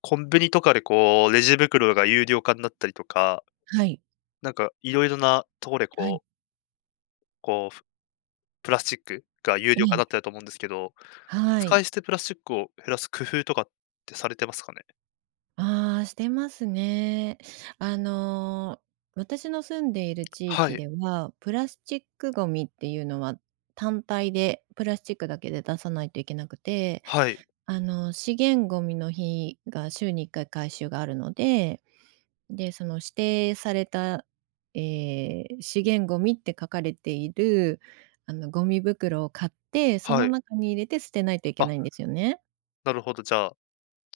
コンビニとかでこう、レジ袋が有料化になったりとか、はい。なんかいろいろなところではい。こう、ふプラスチックが有え料化になっえ。てると思うんですけど、は使い。い捨てプラスチックを減らす工夫とかってされてますかね？ああ、してますね。あの、私の住んでいる地は域い、では、プラスチックゴミっていうのは、単体でプラスチックだけで出さないといけなくて、はい、資源ゴミの日が週に1回回収があるので、で、その指定された、ええ、資源ゴミって書かれている、ゴミ袋を買って、そはのい。中に入れて捨てないといけあ、ないんですよね。なるほど、じゃあ、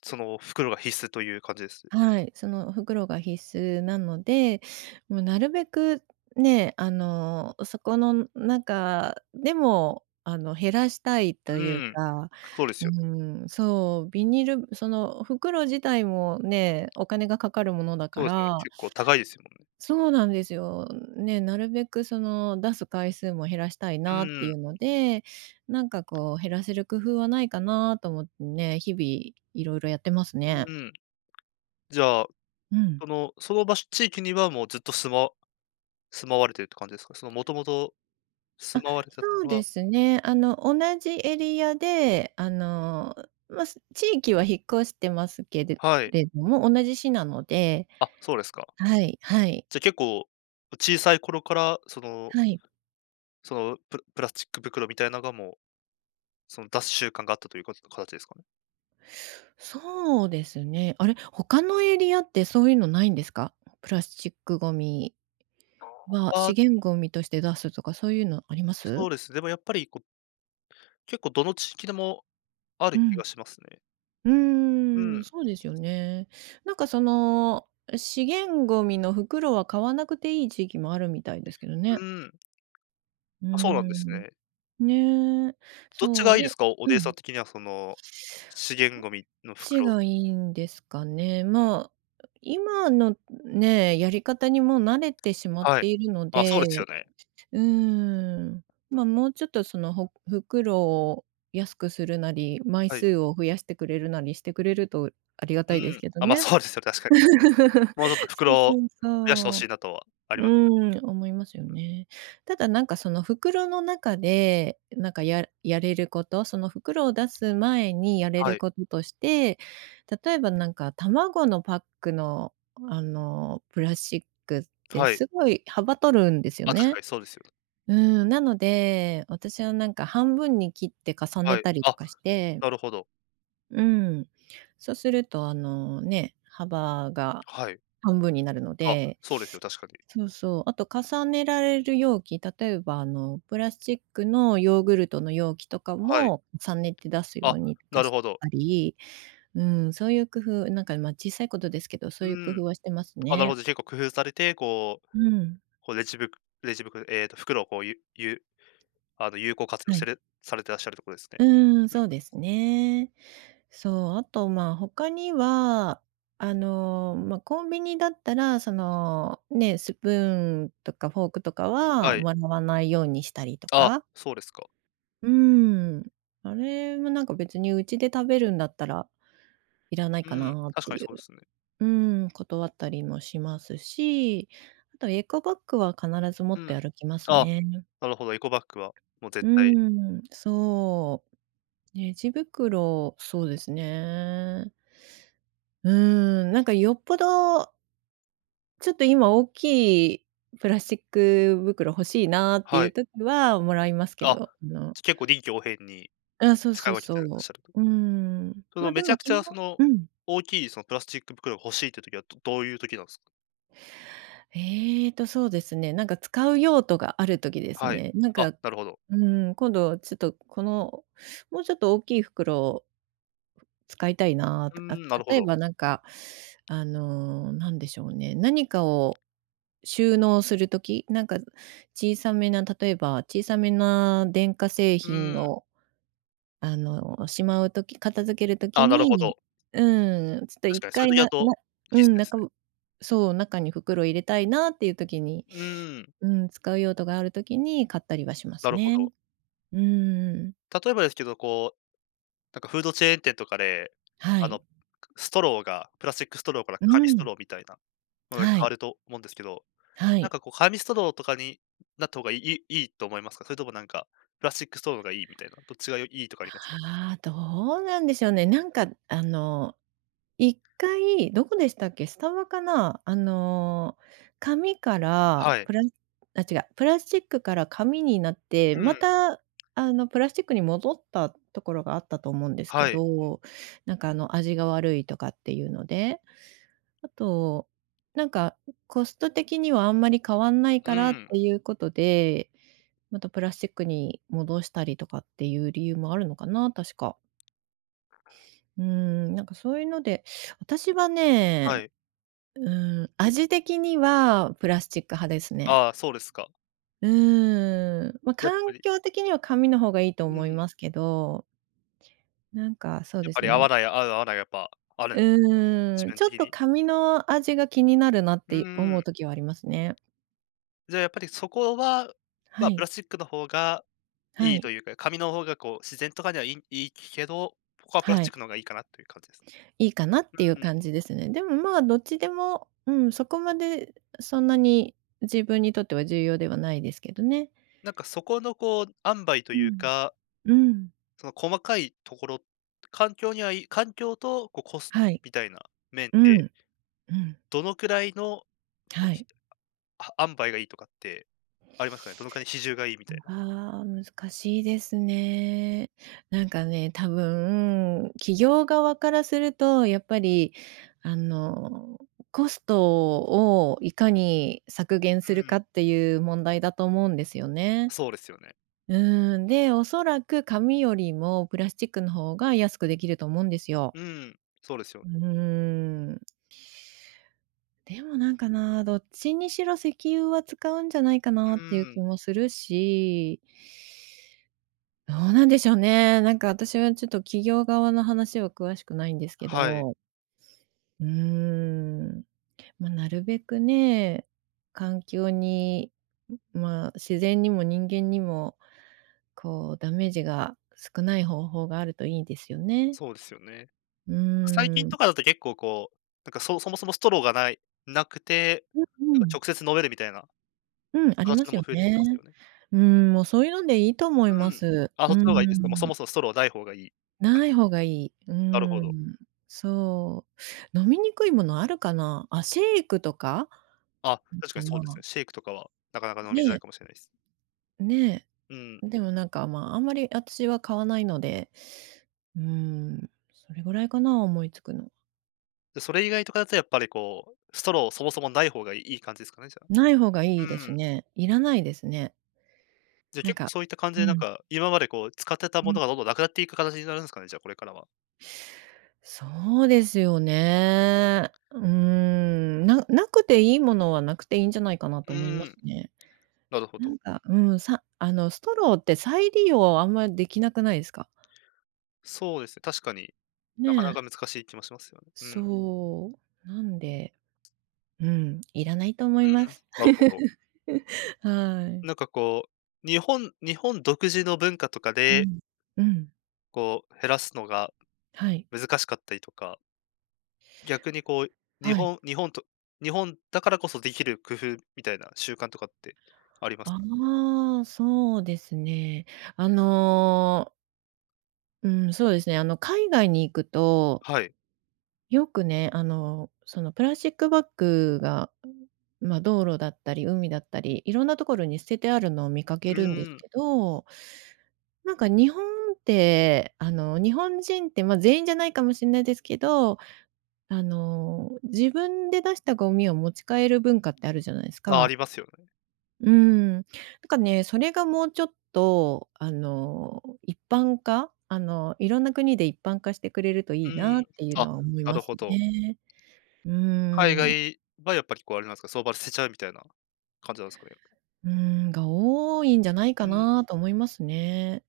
その袋が必須という感じです。はい、その袋が必須なので、もうなるべくね、そこの中でも、減らしたいとういうん、か、そうですうよね。ん、そう、ビニールその袋自体もね、お金がかかるものだそかうですよね、ら、結構高いですもんね。そうなんですよ。ね、なるべくその出す回数も減らしたいなっていううので、なんかこう減らせる工夫はないかなと思ってね、日々いろいろやってますん、ね。うん。じゃあ、うん。その場所地域にはもうずっと住まわれてるって感じですか？そのもともと住あ、まわれてたとそこうろでは。すね。同じエリアで、まあ、す地域は引っ越してますけれはい。れども、同じ市なので、あ、そうですか。はいはいじゃ、あ結構、小さい頃から、そのはい。プラスチック袋みたいなのが、もう、その、出す習慣があったということ形ですかね？そうですね。あれ、他のエリアってそういうのないんですか？プラスチックゴミはあ、資源ゴミとして出すとかそういうのありまそす？うです。でもやっぱり、こう、結構どの地域でもあるう気ん。がしますね。ううーん、ん、そうですよね。なんかその、資源ゴミの袋は買わなくていい地域もあるみたいですけどうね。ん。うーあ、そうなんですん、ね。ねえ、どっちそがう、いいですで、か？おおう姉さんん、的には、その、資源こっゴミのち袋。がいいんですかね。まあ、今のね、やり方にもう慣れてしまっはい。ているのあ、そうですよで、ね。うーん、まあ、もうちょっとその、ほ袋を安くするなり、枚はい。数を増やしてくれるなりしてくれるとありがうたいですん。けどあ、ま、ね。そうですよね、確かに。もうちょっとそ袋うをそう増やしてほそしう。いなとはあうりますね。ーん、思いますよね。ただなんかその袋の中で、なんかややれること、その袋を出す前にやれはるい、こととして、例えばなんか卵のパックのプラスチックってはい。すごい幅取るんですよあ、確かね。にそうですよね。うーん、なので、私はなんか半分に切って重はねい。たりとあ、かして、なるほど。うん、そうするとあのね、幅がはい。半分になるのあ、で、そうですよ、確かに。そうそう。あと重ねられる容器、例えばプラスチックのヨーグルトの容器とかはい。も重ねて出すよあ、うにとなかるしほど。たり、うん、そういう工夫、なんか、ま、小さいことですけど、うそういう工ん。夫はしてますあ、なるね。ほど、結構工夫されて、こう、うん。こうレジブレジ袋えっと、袋をこう、あの、有効活用はせい。れされてらっしゃるところですね。うん、うん、そうですね。そう、あと、まあ、他には、ま、コンビニだったら、その、ね、スプーンとかフォークとかははい。もらわないようにしたりとあ、か、そうですか。うーん。あれもなんか別にうちで食べるんだったら、いらないうかん、なっ確てかにいう、そうですね。うーん、断ったりもしますし、あとエコバッグは必ず持うっん。て歩きますあ、ね。なるほど、エコバッグはもうう絶ー対。ん、そう。レジ袋、そうですね。うーん、なんかよっぽど、ちょっと今大きいプラスチック袋欲しいなってはいうい。時はもらいますけあ、ど、あの、結構臨機応変にあ、そう使そいう分けてらっそしゃると。う。うーん。そのま、めでちゃもくち基ゃ本、その、うん。大きいそのプラスチック袋が欲しいっていう時は、どういう時なんですか？ええと、そうですね、なんか使う用途がある時ですはい。ね。なんあ、か、なるほど。うん、今度ちょっとこの、もうちょっと大きい袋を使いたいなうーとか、ん、なるほ例えど。ばなんか、なんでしょうね、何かを収納するとき、なんか小さめな、例えば小さめな電化製う品ーん。を、しまうとき片付けるとあきあ、なるほに、ど。うん、ちょっと確一かにそういう回時な、だな、と、う必須ん、でなんすか、ね。そう、中に袋入れたいなっていう時に、うーん、うん、使う用途があるときに買ったりはしまなするほね。ど。うーん。例えばですけど、こう、なんかフードチェーン店とかで、はあの、い。ストローが、プラスチックストローからう紙ストん。ローみたいなものには変わい。ると思うんですけど、はなんい。かこう紙ストローとかになった方がいいいと思いますか？それともなんか、プラスチックストローがいいみたいな、どっちがいいとかありますか？ああ、どうなんでしょうね。なんか一回どこでしたっけ、スタバかな？紙からはい。プラ、あ、違う、プラスチックから紙になって、うん、またプラスチックに戻ったところがあったと思うんですけはい。ど、なんか味が悪いとかっていうので。あと、なんかコスト的にはあんまり変わんないうからっん、ていうことで、またプラスチックに戻したりとかっていう理由もあるのかな、確か。うーん、なんかそういうので、私ははね、い。うーん、味的にはプラスチック派ですね。ああ、そうですか。うーん、まあ、やっぱ環り、境的には紙の方がいいうと思いん、ますけど、なんかそうやっでぱすりね。合う合わないがやっぱあるんうですね、自ーん、分ちょっ的とに。紙の味が気になるなっうて思ーん。う時はありますね。じゃあ、やっぱりそこは、まはあ、プい、ラスチックの方がはいいい。というか、紙の方がこう自然とかにはいいけど、ここはプラスはチックい、の方がいいかなという感じです。いいかなっていううん。感じですね。でも、まあ、どっちでも、うん、そこまでそんなに自分にとっては重要ではないですけどね。なんかそこのこう、塩梅とういうん。か、うん。その細かいところ、環境には環境とこうコストはい。みたいな面うで、ん。うん。どのくらいのこう、はい。あ塩梅がいいとかってありますかね？どのくらいの比重がいいみたいな。ああ、難しいですね。なんかね、多分、企業側からすると、やっぱり、あの、コストをいかに削減うするん。かっていう問題だと思うんですよね。そうですよね。うん、で、おそらく紙よりもプラスチックの方が安くできると思うんですよ。うん、そうですよ。うーん。でもなんかな、どっちにしろ石油は使うんじゃないかなっうていうん、気もするし、どうなんでしょうね。なんか私はちょっと企業側の話は詳しくないんですけはい、ど、うーん。まあ、なるべくね、環境に、まあ、自然にも人間にも、こうダメージが少ない方法があるといいですよね。そうですよね。うー最近ん。とかだと結構こう、なんかそもそもストローがないなくて、うなんかん。直接飲めるみたいなうん、ありま形のすもよ増えてきてますね。よね。うん、もうそういうのでいいと思いうまん。す。あ、そうーっちの方がいいですか？もうそん。もそもストローない方がいい。あ、ない方がいい。うなるほーど。ん。そう。飲みにくいものあるかな？あ、シェイクとか？あ、確かかにそうですな？ね。シェイクとかはなかなか飲ねみづらいえ、かもしれないです。ねうん。え。でもなんか、まあ、あんまり私は買わないので、うーん、それぐらいかな、思いつくの。で、それ以外とかだとやっぱりこう、ストローそもそもない方がいい感じですかね、じゃあ。ない方がいういですん。ね。いらないですね。じゃ、なん結構か、そういった感じうでなんん、か、今までこう使ってたうもん。のがどんどんなくなっていく形になるんですかね、じゃあこれからは。そうですよね。うーん、ななくていいものはなくていいんじゃないかなうと思いますん、ね。なるほなど。んか、うん、さ、ストローって再利用あんまりできなくないですか？そうですね、確かに、なねかなかえ、難しい気もしますよね。うん。そう、なんで、うん、いらないと思ういまん、す。なるほど。はない。んかこう、日本独自の文化とかうで、ん。うん。こう減らすのがはい。難しかったりとか、逆にこう、日はい。本日本と日本だからこそできる工夫みたいな習慣とかってありますか？ああ、そうですね。あの、うん、そうですね、海外に行くと、はい。よくね、そのプラスチックバッグが、まあ、道路だったり海だったり、いろんなところに捨ててあるのを見かうけるんでーすん、けど、なんか日本って、日本人って、まあ、全員じゃないかもしれないですけど、自分で出したゴミを持ち帰る文化ってあるじゃないですあ、あか。りますよね。うん。なんかね、それがもうちょっと、一般化、いろんな国で一般化してくれるといういーん、なっていうあ、のは思いなまるすほど。ね。うー海ん、外はやっぱりこうあれなんですか、相場捨てちゃうみたいな感じなんですかね？うーん、が多いんじゃないかうなと思いますね。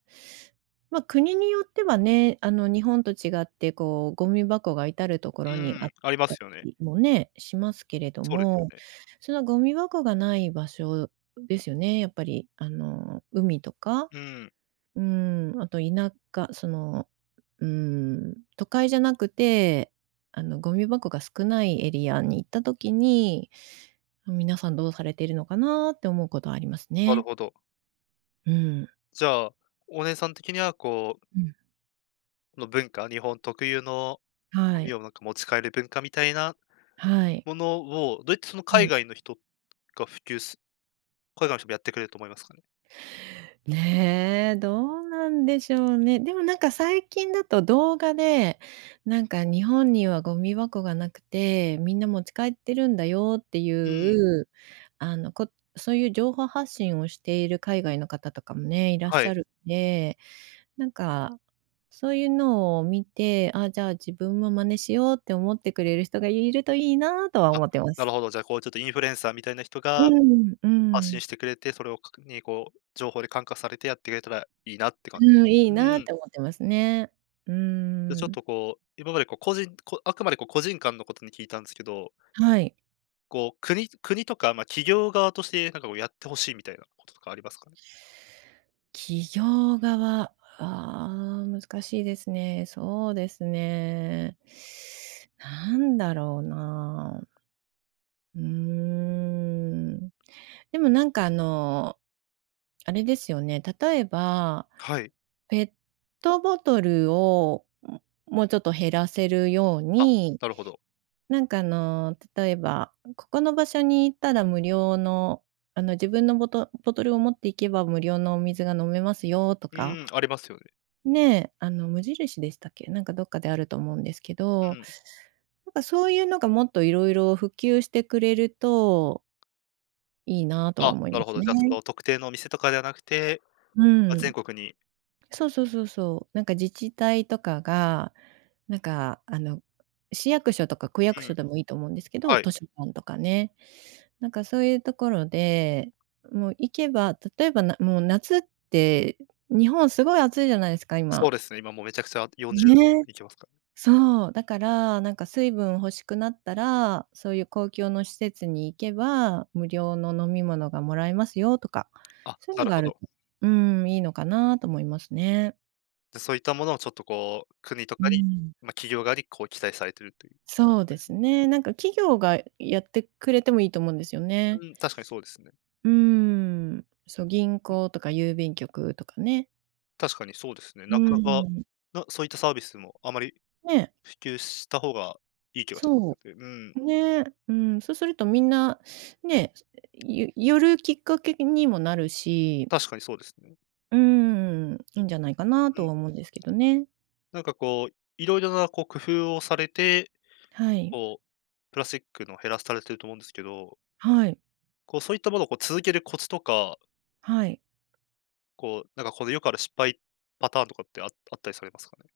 まあ、国によってはね、日本と違って、こう、ゴミ箱が至るところん、うにあっん、ありますたよね。りもね、しますけれどそうですよも、ね。そのゴミ箱がない場所ですよね、やっぱり、海とか、うん、うん、あと田舎、その、うん、都会じゃなくて、ゴミ箱が少ないエリアに行った時に、皆さんどうされているのかなって思うことはありますなるね。ほど。うん。じゃあ、お姉さん的にはこううん。この文化、日本特有のゴはミい、をなんか持ち帰る文化みたいなはい。ものを、どうやってそのは海い。外の人が普及す海外の人もやってくれると思いますかね？ねえ、どうなんでしょうね。でもなんか最近だと動画で、なんか日本にはゴミ箱がなくて、みんな持ち帰ってるんだよっていうん、う、あの、こそういう情報発信をしている海外の方とかもね、いらっはしゃい。るんで、なんか、そういうのを見て、あ、じゃあ自分も真似しようって思ってくれる人がいるといいなとはあ、思ってまなるす。ほど、じゃあ、こうちょっとインフルエンサーみたいな人うがん、う発信ん。してくれて、それをかにこう、情報で感化されてやってくれたらいいなって感じです。うん、いいなうっん。て思ってますね。うで、ーちょっん。とこう、今までこう個人こあくまでこう個人間のことに聞いたんですけど、はい。こう国とか、まあ、企業側としてなんかこうやってほしいみたいなこととかありますかね？企業側、あー難しいですね。そうですね。なんだろうな。うーん。でもなんかあれですよね、例えば、はい。ペットボトルを、ももうちょっと減らせるようあ、に、なるほど。なんか例えば、ここの場所に行ったら無料の、あの、自分のボトボトルを持っていけば無料のお水が飲めますよとうか。ん、ありますよね。ねえ、あの、無印でしたっけ？なんかどっかであると思うんですけうど、ん。なんかそういうのがもっといろいろ普及してくれるといいなとはあ、思いなまるほすど。じね。ゃあ、その特定のお店とかではなくて、うま、全ん。国に。そうそうそうそう。なんか自治体とかが、なんか市役所とか区う役所ん、でもいいと思うんですけど、はい。図書館とかね。なんかそういうところで、もう行けば、例えば、もう夏って日本すごい暑いじゃないですか、そ今。うですね、今もうめちゃくちゃ40ね。行きますかね。そう、だから、なんか水分欲しくなったら、そういう公共の施設に行けば、無料の飲み物がもらえますよとか、あ、そういうなのるがあほるど。と、うん、いいのかなと思いますね。で、そういったものをちょっとこう、国とうかに、ん。ま、企業側にこう期待されてるという。そうそうでですすね。ね。なんか企業がやってくれてもいいと思うんですよね。うん、確かにそうですね。うーん、そう、銀行とか郵便局とかね。確かにそうですね。うなかなか、ん、そういったサービスもあまりね、普及した方がいい気がしまそすよね。うん、う、ね、うん、そうするとみんな、ね、寄るきっかけにもなるし、確かにそうですね。うーん、いいんじゃないかなうとん。は思うんですけどね。なんかこう、いろいろなこう工夫をされて、はい。こう、プラスチックの減らされてると思うんですけど、はい。こう、そういったものをこう続けるコツとか、はい。こう、なんかこのよくある失敗パターンとかってあったりされますかね？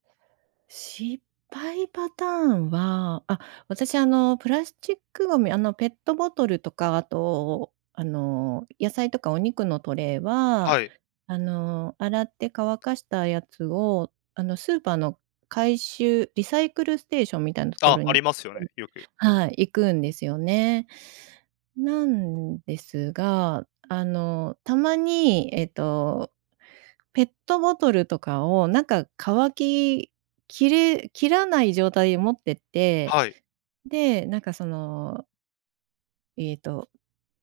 失敗パターンは、あ、私プラスチックゴミ、あの、ペットボトルとか、あと、あの、野菜とかお肉のトレイは、はい。あの、洗って乾かしたやつを、あの、スーパーの回収リサイクルステーションみたいなとこあ、ろあに、りますよね、よく。はい、行くんですよね。なんですが、あの、たまに、ペットボトルとかを、なんか乾ききれ切らない状態で持ってって、はい、で、なんかその、ええと、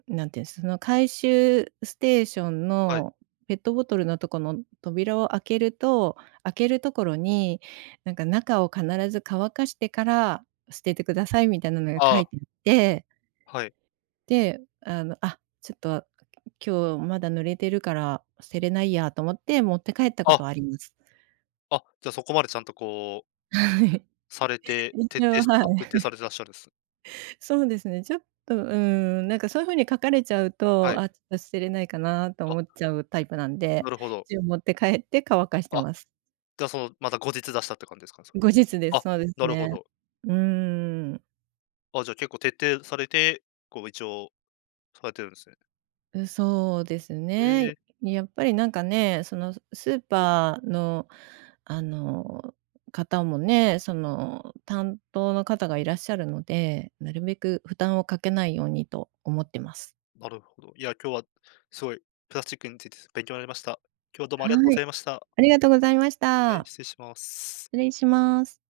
なんていうんす、その回収ステーションはい。のペットボトルのとこの扉を開けると開けるところに、なんか中を必ず乾かしてから捨ててくださいみたいなのが書いあ、てあって、はい。で、あの、あ、ちょっと今日まだ濡れてるから捨てれないやと思って持って帰ったこあ、とはあります。あ、じゃあそこまでちゃんとこう、はい。されて、一応、は徹底い。されてらっしゃるんです。そうですね、ちょっと、うん、なんかそういう風に書かれちゃうはと、い。あ、ちょっと捨てれないかなと思っあ、ちゃうタイプなんで、なるほど。一応持って帰って乾かしてあ、ます。じゃあその、また後日出したって感じですかね、それ。後日です、あ、そうですなるほね。ど。うーん。あ、じゃあ結構徹底されて、こう一応されてるんですね。う、そうですえね。え、やっぱりなんかね、そのスーパーの、あの、方もね、その担当の方がいらっしゃるので、なるべく負担をかけないようにと思ってます。なるほど。いや、今日はすごいプラスチックについて勉強になりました。今日はどうもあはりがとうござい、いました。ありがとうございましはい、た。失礼します。失礼します。